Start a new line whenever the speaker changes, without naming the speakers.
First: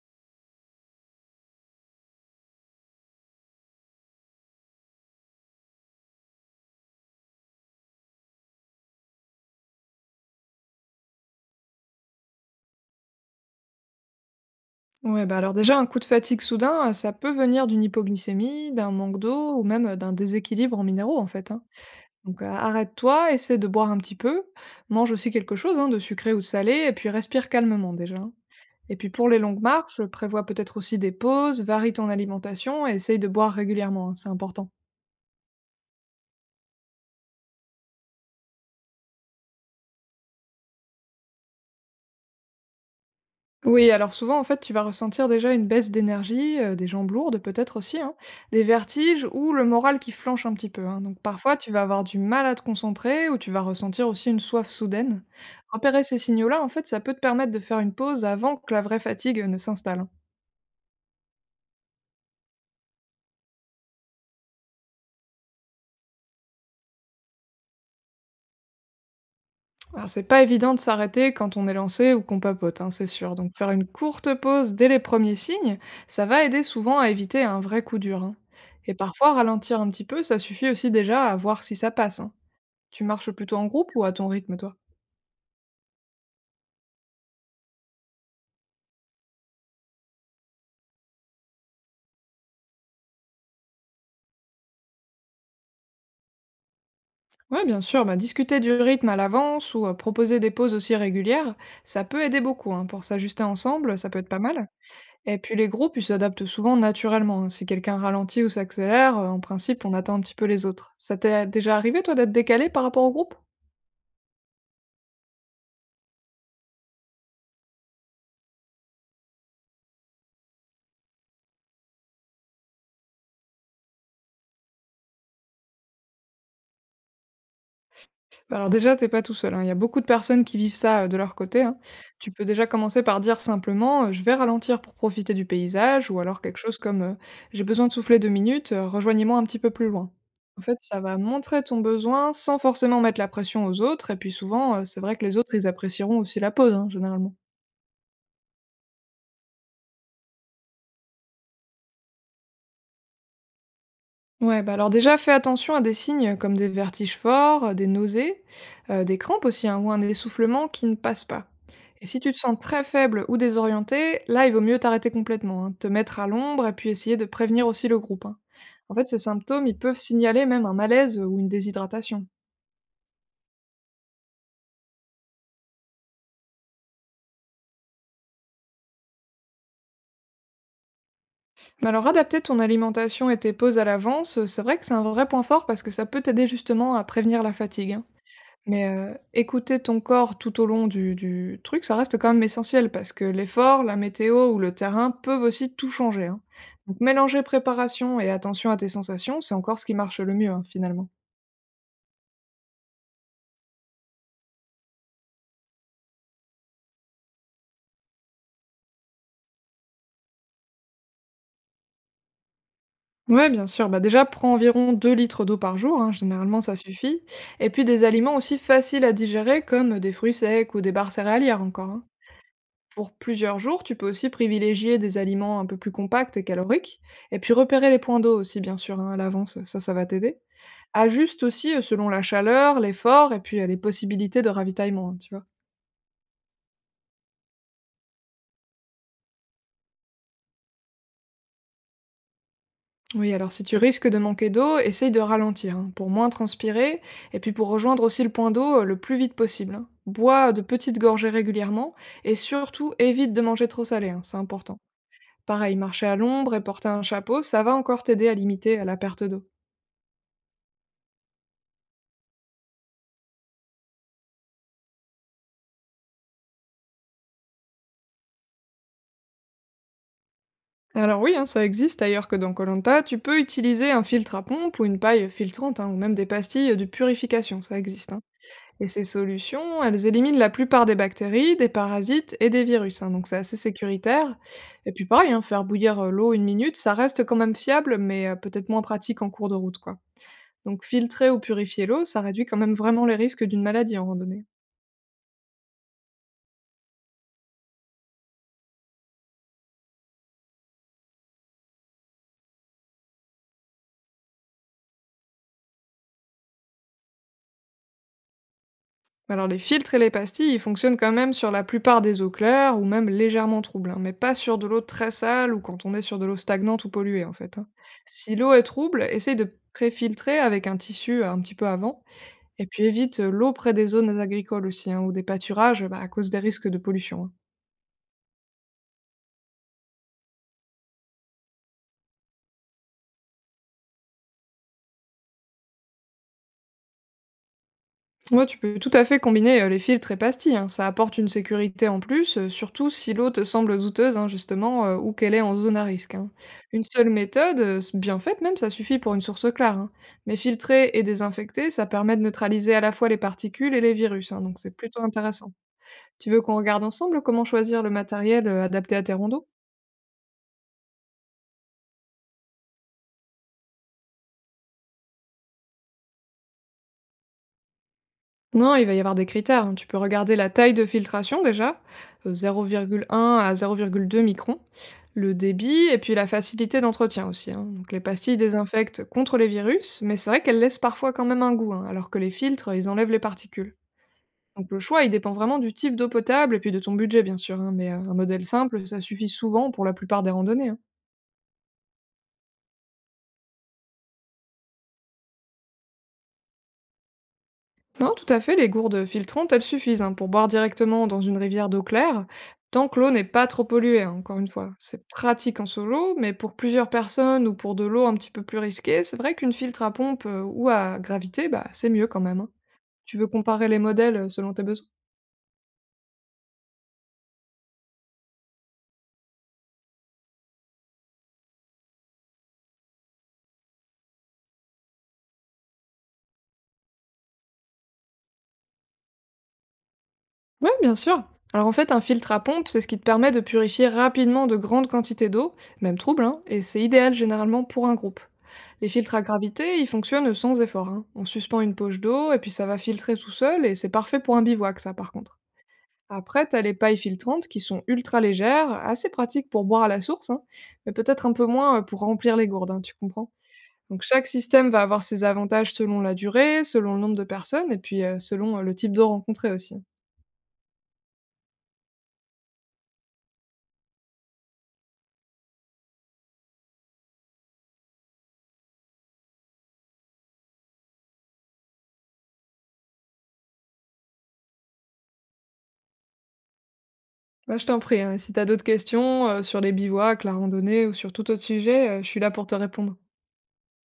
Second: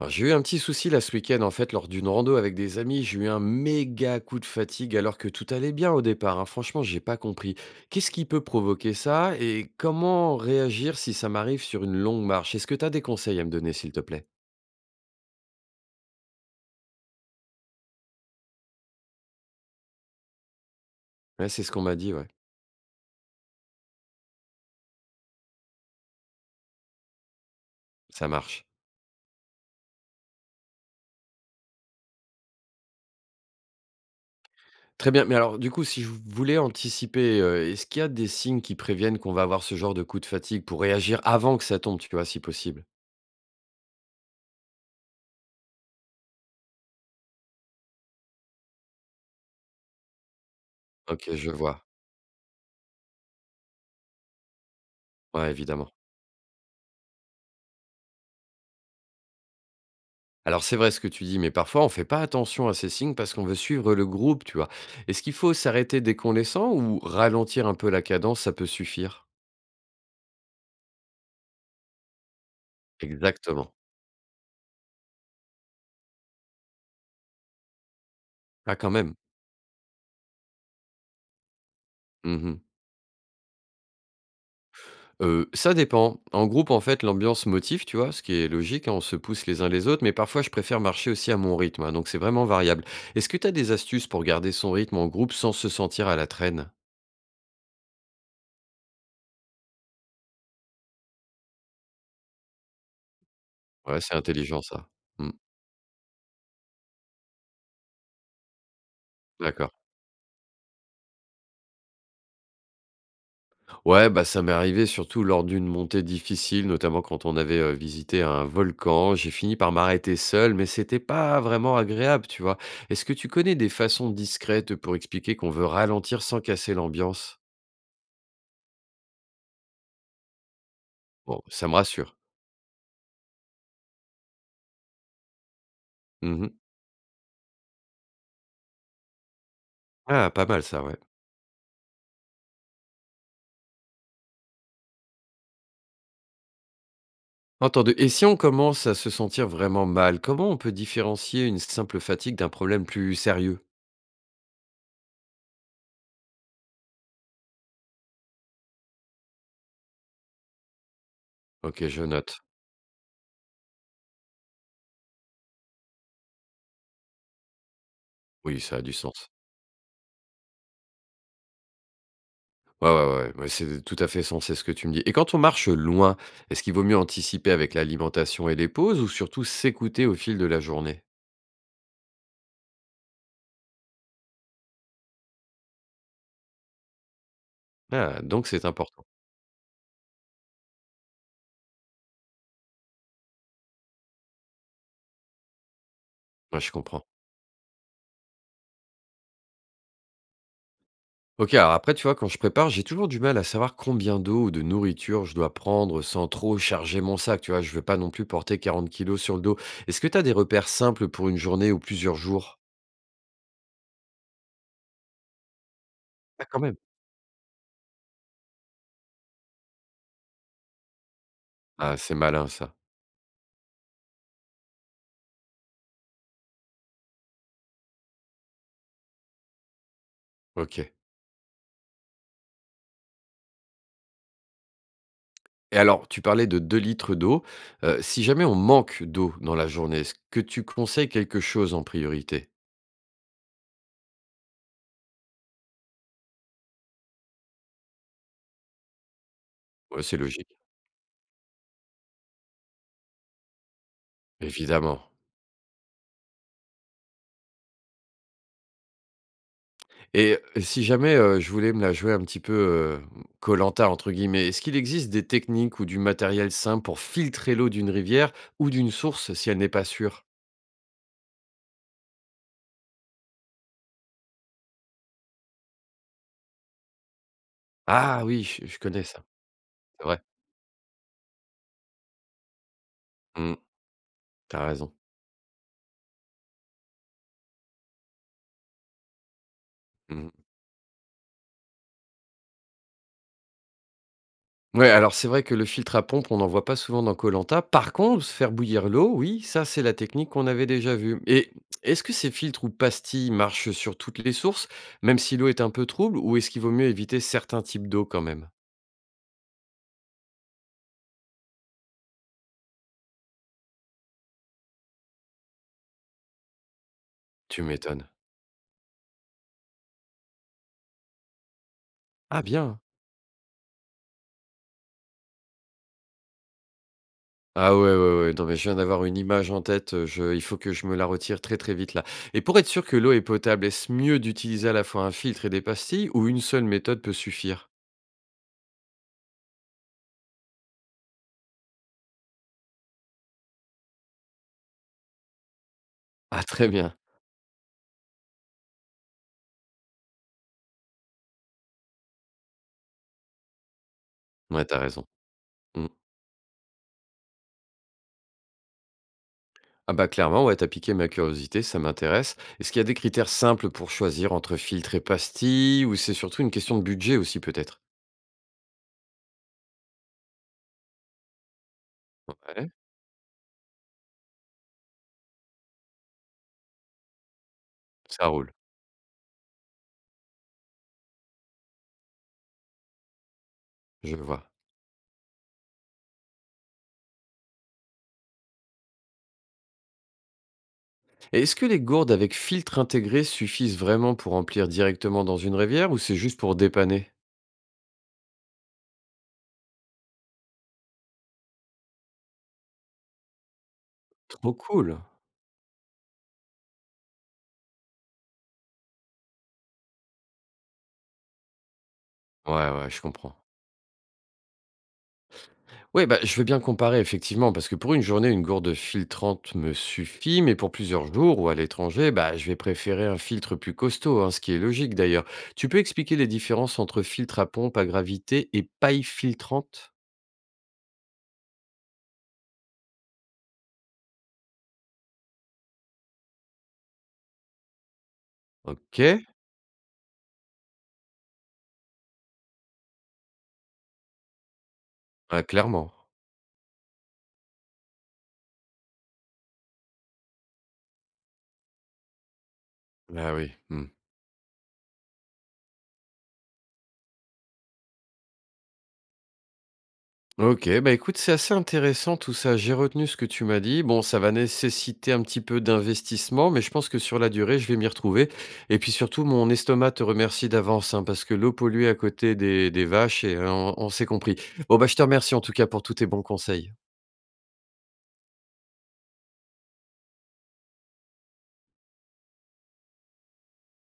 Alors, j'ai eu un petit souci là ce week-end en fait lors d'une rando avec des amis, j'ai eu un méga coup de fatigue alors que tout allait bien au départ, hein. Franchement, j'ai pas compris. Qu'est-ce qui peut provoquer ça et comment réagir si ça m'arrive sur une longue marche? Est-ce que tu as des conseils à me donner, s'il te plaît?
Ouais, bah alors déjà, un coup de fatigue soudain, ça peut venir d'une hypoglycémie, d'un manque d'eau ou même, d'un déséquilibre en minéraux, en
Ouais,
fait, hein.
c'est ce qu'on m'a dit, ouais.
Donc a arrête-toi, essaie de boire un petit peu, mange aussi quelque chose, hein, de sucré ou de salé et puis respire calmement déjà,
Ça
hein.
marche.
Et puis pour les longues marches, prévois peut-être aussi des pauses, varie ton alimentation et essaye de boire régulièrement, hein, c'est important.
Très bien, mais alors du coup, si je voulais anticiper, est-ce qu'il y a des signes qui préviennent qu'on va avoir ce genre de coup de fatigue pour réagir avant que ça tombe, tu vois, si possible?
Oui, alors souvent, en fait, tu vas ressentir déjà une baisse d'énergie, des jambes lourdes peut-être aussi, hein, des vertiges ou le moral qui flanche un petit peu, hein. Donc
Ok, je
parfois, tu vas
vois.
avoir du mal à te concentrer ou tu vas ressentir aussi une soif soudaine.
Ouais, évidemment.
Repérer ces signaux-là, en fait, ça peut te permettre de faire une pause avant que la vraie fatigue, ne s'installe, hein.
Alors c'est vrai ce que tu dis, mais parfois on fait pas attention à ces signes parce qu'on veut suivre le groupe, tu vois. Est-ce qu'il faut s'arrêter dès qu'on les sent ou ralentir un peu la cadence, ça peut suffire?
Alors c'est pas évident de s'arrêter quand on est lancé ou qu'on papote, hein, c'est sûr. Donc faire
Exactement.
une courte pause dès les premiers signes, ça va aider souvent à éviter un vrai coup dur, hein.
Ah quand
Et
même.
parfois, ralentir un petit peu, ça suffit aussi déjà à voir si ça passe, hein.
Mhm.
Tu marches plutôt en groupe ou à ton rythme, toi?
Ça dépend. En groupe, en fait, l'ambiance motive, tu vois, ce qui est logique, hein, on se pousse les uns les autres, mais parfois je préfère marcher aussi à mon rythme, hein, donc c'est vraiment variable. Est-ce que tu as des astuces pour garder son rythme en groupe sans se sentir à la traîne?
Ouais, bien sûr, bah, discuter du rythme à l'avance ou proposer des pauses aussi régulières, ça peut aider beaucoup, hein. Pour s'ajuster ensemble,
Ouais,
ça
c'est
peut être pas
intelligent
mal.
ça. Mm.
Et puis les groupes, ils s'adaptent souvent naturellement, hein. Si quelqu'un ralentit ou s'accélère, en
D'accord.
principe, on attend un petit peu les autres. Ça t'est déjà arrivé, toi, d'être décalé par rapport au groupe?
Ouais, bah, ça m'est arrivé surtout lors d'une montée difficile, notamment quand on avait, visité un volcan. J'ai fini par m'arrêter seul, mais c'était pas vraiment agréable, tu vois? Est-ce que tu connais des façons discrètes pour expliquer qu'on veut ralentir sans casser l'ambiance?
Bah, alors déjà, t'es pas tout seul, hein. Il y a beaucoup de personnes qui vivent ça, de leur
Bon,
côté,
ça me
hein.
rassure.
Tu peux déjà commencer par dire simplement, «Je vais ralentir pour profiter du paysage» ou alors
Mmh.
quelque chose comme, «J'ai besoin de souffler 2 minutes, rejoignez-moi un petit peu plus loin».
Ah, pas
En
mal
fait,
ça, ouais.
ça va montrer ton besoin sans forcément mettre la pression aux autres et puis souvent, c'est vrai que les autres, ils apprécieront aussi la pause, hein, généralement.
Entendu, et si on commence à se sentir vraiment mal, comment on peut différencier une simple fatigue d'un problème plus sérieux?
Ouais, bah alors déjà, fais attention à des signes comme des vertiges forts, des nausées, des crampes aussi, hein, ou un essoufflement qui ne passe pas.
OK, je
Et si tu te
note.
sens très faible ou désorienté, là, il vaut mieux t'arrêter complètement, hein, te mettre à l'ombre et puis essayer de prévenir aussi le groupe, hein.
Oui, ça a du
En fait, ces
sens.
symptômes, ils peuvent signaler même un malaise ou une déshydratation.
Ouais, ouais, ouais, ouais, c'est tout à fait sensé ce que tu me dis. Et quand on marche loin, est-ce qu'il vaut mieux anticiper avec l'alimentation et les pauses ou surtout s'écouter au fil de la journée?
Mais alors, adapter ton alimentation et tes pauses à l'avance, c'est vrai que c'est un vrai point fort parce que ça peut t'aider justement à prévenir la fatigue, hein.
Ah, donc c'est
Mais,
important.
écouter ton corps tout au long du truc, ça reste quand même essentiel parce que l'effort, la météo ou le terrain peuvent aussi tout changer, hein.
Ouais, je
Donc
comprends.
mélanger préparation et attention à tes sensations, c'est encore ce qui marche le mieux, hein, finalement.
Ok, alors après, tu vois, quand je prépare, j'ai toujours du mal à savoir combien d'eau ou de nourriture je dois prendre sans trop charger mon sac. Tu vois, je veux pas non plus porter 40 kilos sur le dos. Est-ce que tu as des repères simples pour une journée ou plusieurs jours?
Ouais, bien sûr, bah, déjà prends environ 2 litres d'eau par jour, hein,
Ah,
généralement
quand
ça
même.
suffit et puis des aliments aussi faciles à digérer comme des fruits secs ou des barres céréalières encore,
Ah,
hein.
c'est malin ça.
Pour plusieurs jours, tu peux aussi privilégier des aliments un peu plus compacts et caloriques, et puis repérer les points d'eau aussi, bien sûr, hein, à l'avance, ça va t'aider.
Ok.
Ajuste aussi selon la chaleur, l'effort, et puis les possibilités de ravitaillement, hein, tu vois.
Et alors, tu parlais de 2 litres d'eau. Si jamais on manque d'eau dans la journée, est-ce que tu conseilles quelque chose en priorité?
Oui, alors si tu risques de manquer d'eau, essaye de ralentir, hein, pour moins transpirer, et puis pour rejoindre aussi le point d'eau le plus vite possible, hein.
Ouais, c'est logique,
Bois de petites gorgées régulièrement, et surtout évite de manger trop salé, hein, c'est important.
évidemment.
Pareil, marcher à l'ombre et porter un chapeau, ça va encore t'aider à limiter la perte d'eau.
Et si jamais, je voulais me la jouer un petit peu, colanta entre guillemets, est-ce qu'il existe des techniques ou du matériel simple pour filtrer l'eau d'une rivière ou d'une source si elle n'est pas sûre?
Alors oui, hein, ça existe ailleurs que dans Colanta. Tu peux utiliser un filtre à pompe ou une paille filtrante, hein, ou même des pastilles de purification, ça existe, hein.
Ah oui, je
Et ces
connais ça,
solutions,
c'est
elles
vrai.
éliminent la plupart des bactéries, des parasites et des virus, hein, donc c'est
Mmh,
assez sécuritaire.
tu
Et
raison.
puis pareil, hein, faire bouillir l'eau 1 minute, ça reste quand même fiable, mais peut-être moins pratique en cours de route, quoi.
Mmh.
Donc filtrer ou purifier l'eau, ça réduit quand même vraiment les risques d'une maladie en randonnée.
Ouais, alors c'est vrai que le filtre à pompe, on n'en voit pas souvent dans Colanta. Par contre, se faire bouillir l'eau, oui, ça c'est la technique qu'on avait déjà vue. Et est-ce que ces filtres ou pastilles marchent sur toutes les sources, même si l'eau est un peu trouble, ou est-ce qu'il vaut mieux éviter certains types d'eau quand même?
Alors les filtres et les pastilles, ils fonctionnent quand même sur la plupart des eaux claires ou même légèrement troubles, hein, mais pas sur de l'eau très sale ou quand on est sur de l'eau stagnante ou polluée en fait,
Tu
hein.
m'étonnes.
Si l'eau est trouble, essaye de préfiltrer avec un tissu un petit peu avant,
Ah
et
bien.
puis évite l'eau près des zones agricoles aussi, hein, ou des pâturages bah, à cause des risques de pollution, hein.
Ah ouais, ouais, ouais, non mais je viens d'avoir une image en tête, je... il faut que je me la retire très très vite là. Et pour être sûr que l'eau est potable, est-ce mieux d'utiliser à la fois un filtre et des pastilles, ou une seule méthode peut suffire?
Ouais, tu peux tout à fait combiner les filtres et pastilles, hein. Ça apporte une sécurité en plus, surtout si l'eau te semble douteuse, hein, justement, ou qu'elle est en zone à risque, hein.
Ah très
Une
bien,
seule méthode, bien faite même, ça suffit pour une source claire, hein. Mais filtrer et désinfecter, ça permet de neutraliser à la fois les particules et les virus, hein, donc
ouais,
c'est
t'as
plutôt
raison.
intéressant.
Mmh.
Tu veux qu'on regarde ensemble comment choisir le matériel adapté à tes rondeaux?
Ah bah clairement, ouais, t'as piqué ma curiosité, ça m'intéresse. Est-ce qu'il y a des critères simples pour choisir entre filtres et pastilles ou c'est surtout une question de budget aussi peut-être?
Non, il va y avoir des critères, hein. Tu peux regarder la taille de filtration déjà,
Ouais,
0,1 à 0,2 microns, le débit et puis la facilité d'entretien aussi, hein. Donc les
ça
pastilles
roule,
désinfectent contre les virus, mais c'est vrai qu'elles laissent parfois quand même un goût, hein, alors que les filtres, ils enlèvent les particules.
je vois.
Donc le choix, il dépend vraiment du type d'eau potable et puis de ton budget bien sûr, hein, mais un modèle simple, ça suffit souvent pour la plupart des randonnées, hein.
Et est-ce que les gourdes avec filtre intégré suffisent vraiment pour remplir directement dans une rivière ou c'est juste pour dépanner?
Non, tout à fait, les gourdes filtrantes, elles suffisent hein, pour boire directement dans une rivière d'eau claire, tant que l'eau n'est pas trop polluée, hein, encore une
Trop
fois.
cool.
C'est pratique en solo, mais pour plusieurs personnes ou pour de l'eau un petit peu plus risquée, c'est vrai qu'une filtre à pompe ou à gravité, bah, c'est mieux quand même, hein.
Ouais, ouais, je
Tu veux
comprends.
comparer les modèles selon tes besoins?
Ouais, bah, je veux bien comparer effectivement, parce que pour une journée, une gourde filtrante me suffit, mais pour plusieurs jours ou à l'étranger, bah, je vais préférer un filtre plus costaud, hein, ce qui est logique d'ailleurs. Tu peux expliquer les différences entre filtre à pompe à gravité et paille filtrante?
Oui, bien sûr. Alors en fait, un filtre à pompe, c'est ce qui te permet de purifier rapidement de grandes quantités d'eau, même trouble, hein, et c'est idéal généralement pour un groupe. Les
Ok,
filtres à gravité, ils fonctionnent sans effort, hein. On suspend une poche d'eau et puis ça va filtrer tout seul et c'est parfait pour un bivouac, ça par contre.
ah, clairement.
Après, t'as les pailles filtrantes qui sont ultra légères, assez pratiques pour boire à la source, hein, mais peut-être un peu moins pour remplir les gourdes, hein, tu comprends.
Ah oui. Mmh.
Donc chaque système va avoir ses avantages selon la durée, selon le nombre de personnes et puis selon le type d'eau rencontrée aussi.
OK, bah, écoute, c'est assez intéressant tout ça. J'ai retenu ce que tu m'as dit. Bon, ça va nécessiter un petit peu d'investissement, mais je pense que sur la durée, je vais m'y retrouver. Et puis surtout, mon estomac te remercie d'avance, hein, parce que l'eau polluée à côté des vaches, et, on s'est compris. Bon, bah, je te remercie en tout cas pour tous tes bons conseils.
Bah, je t'en prie, hein, si t'as d'autres questions, sur les bivouacs, la randonnée ou sur tout autre sujet, je suis là pour te répondre.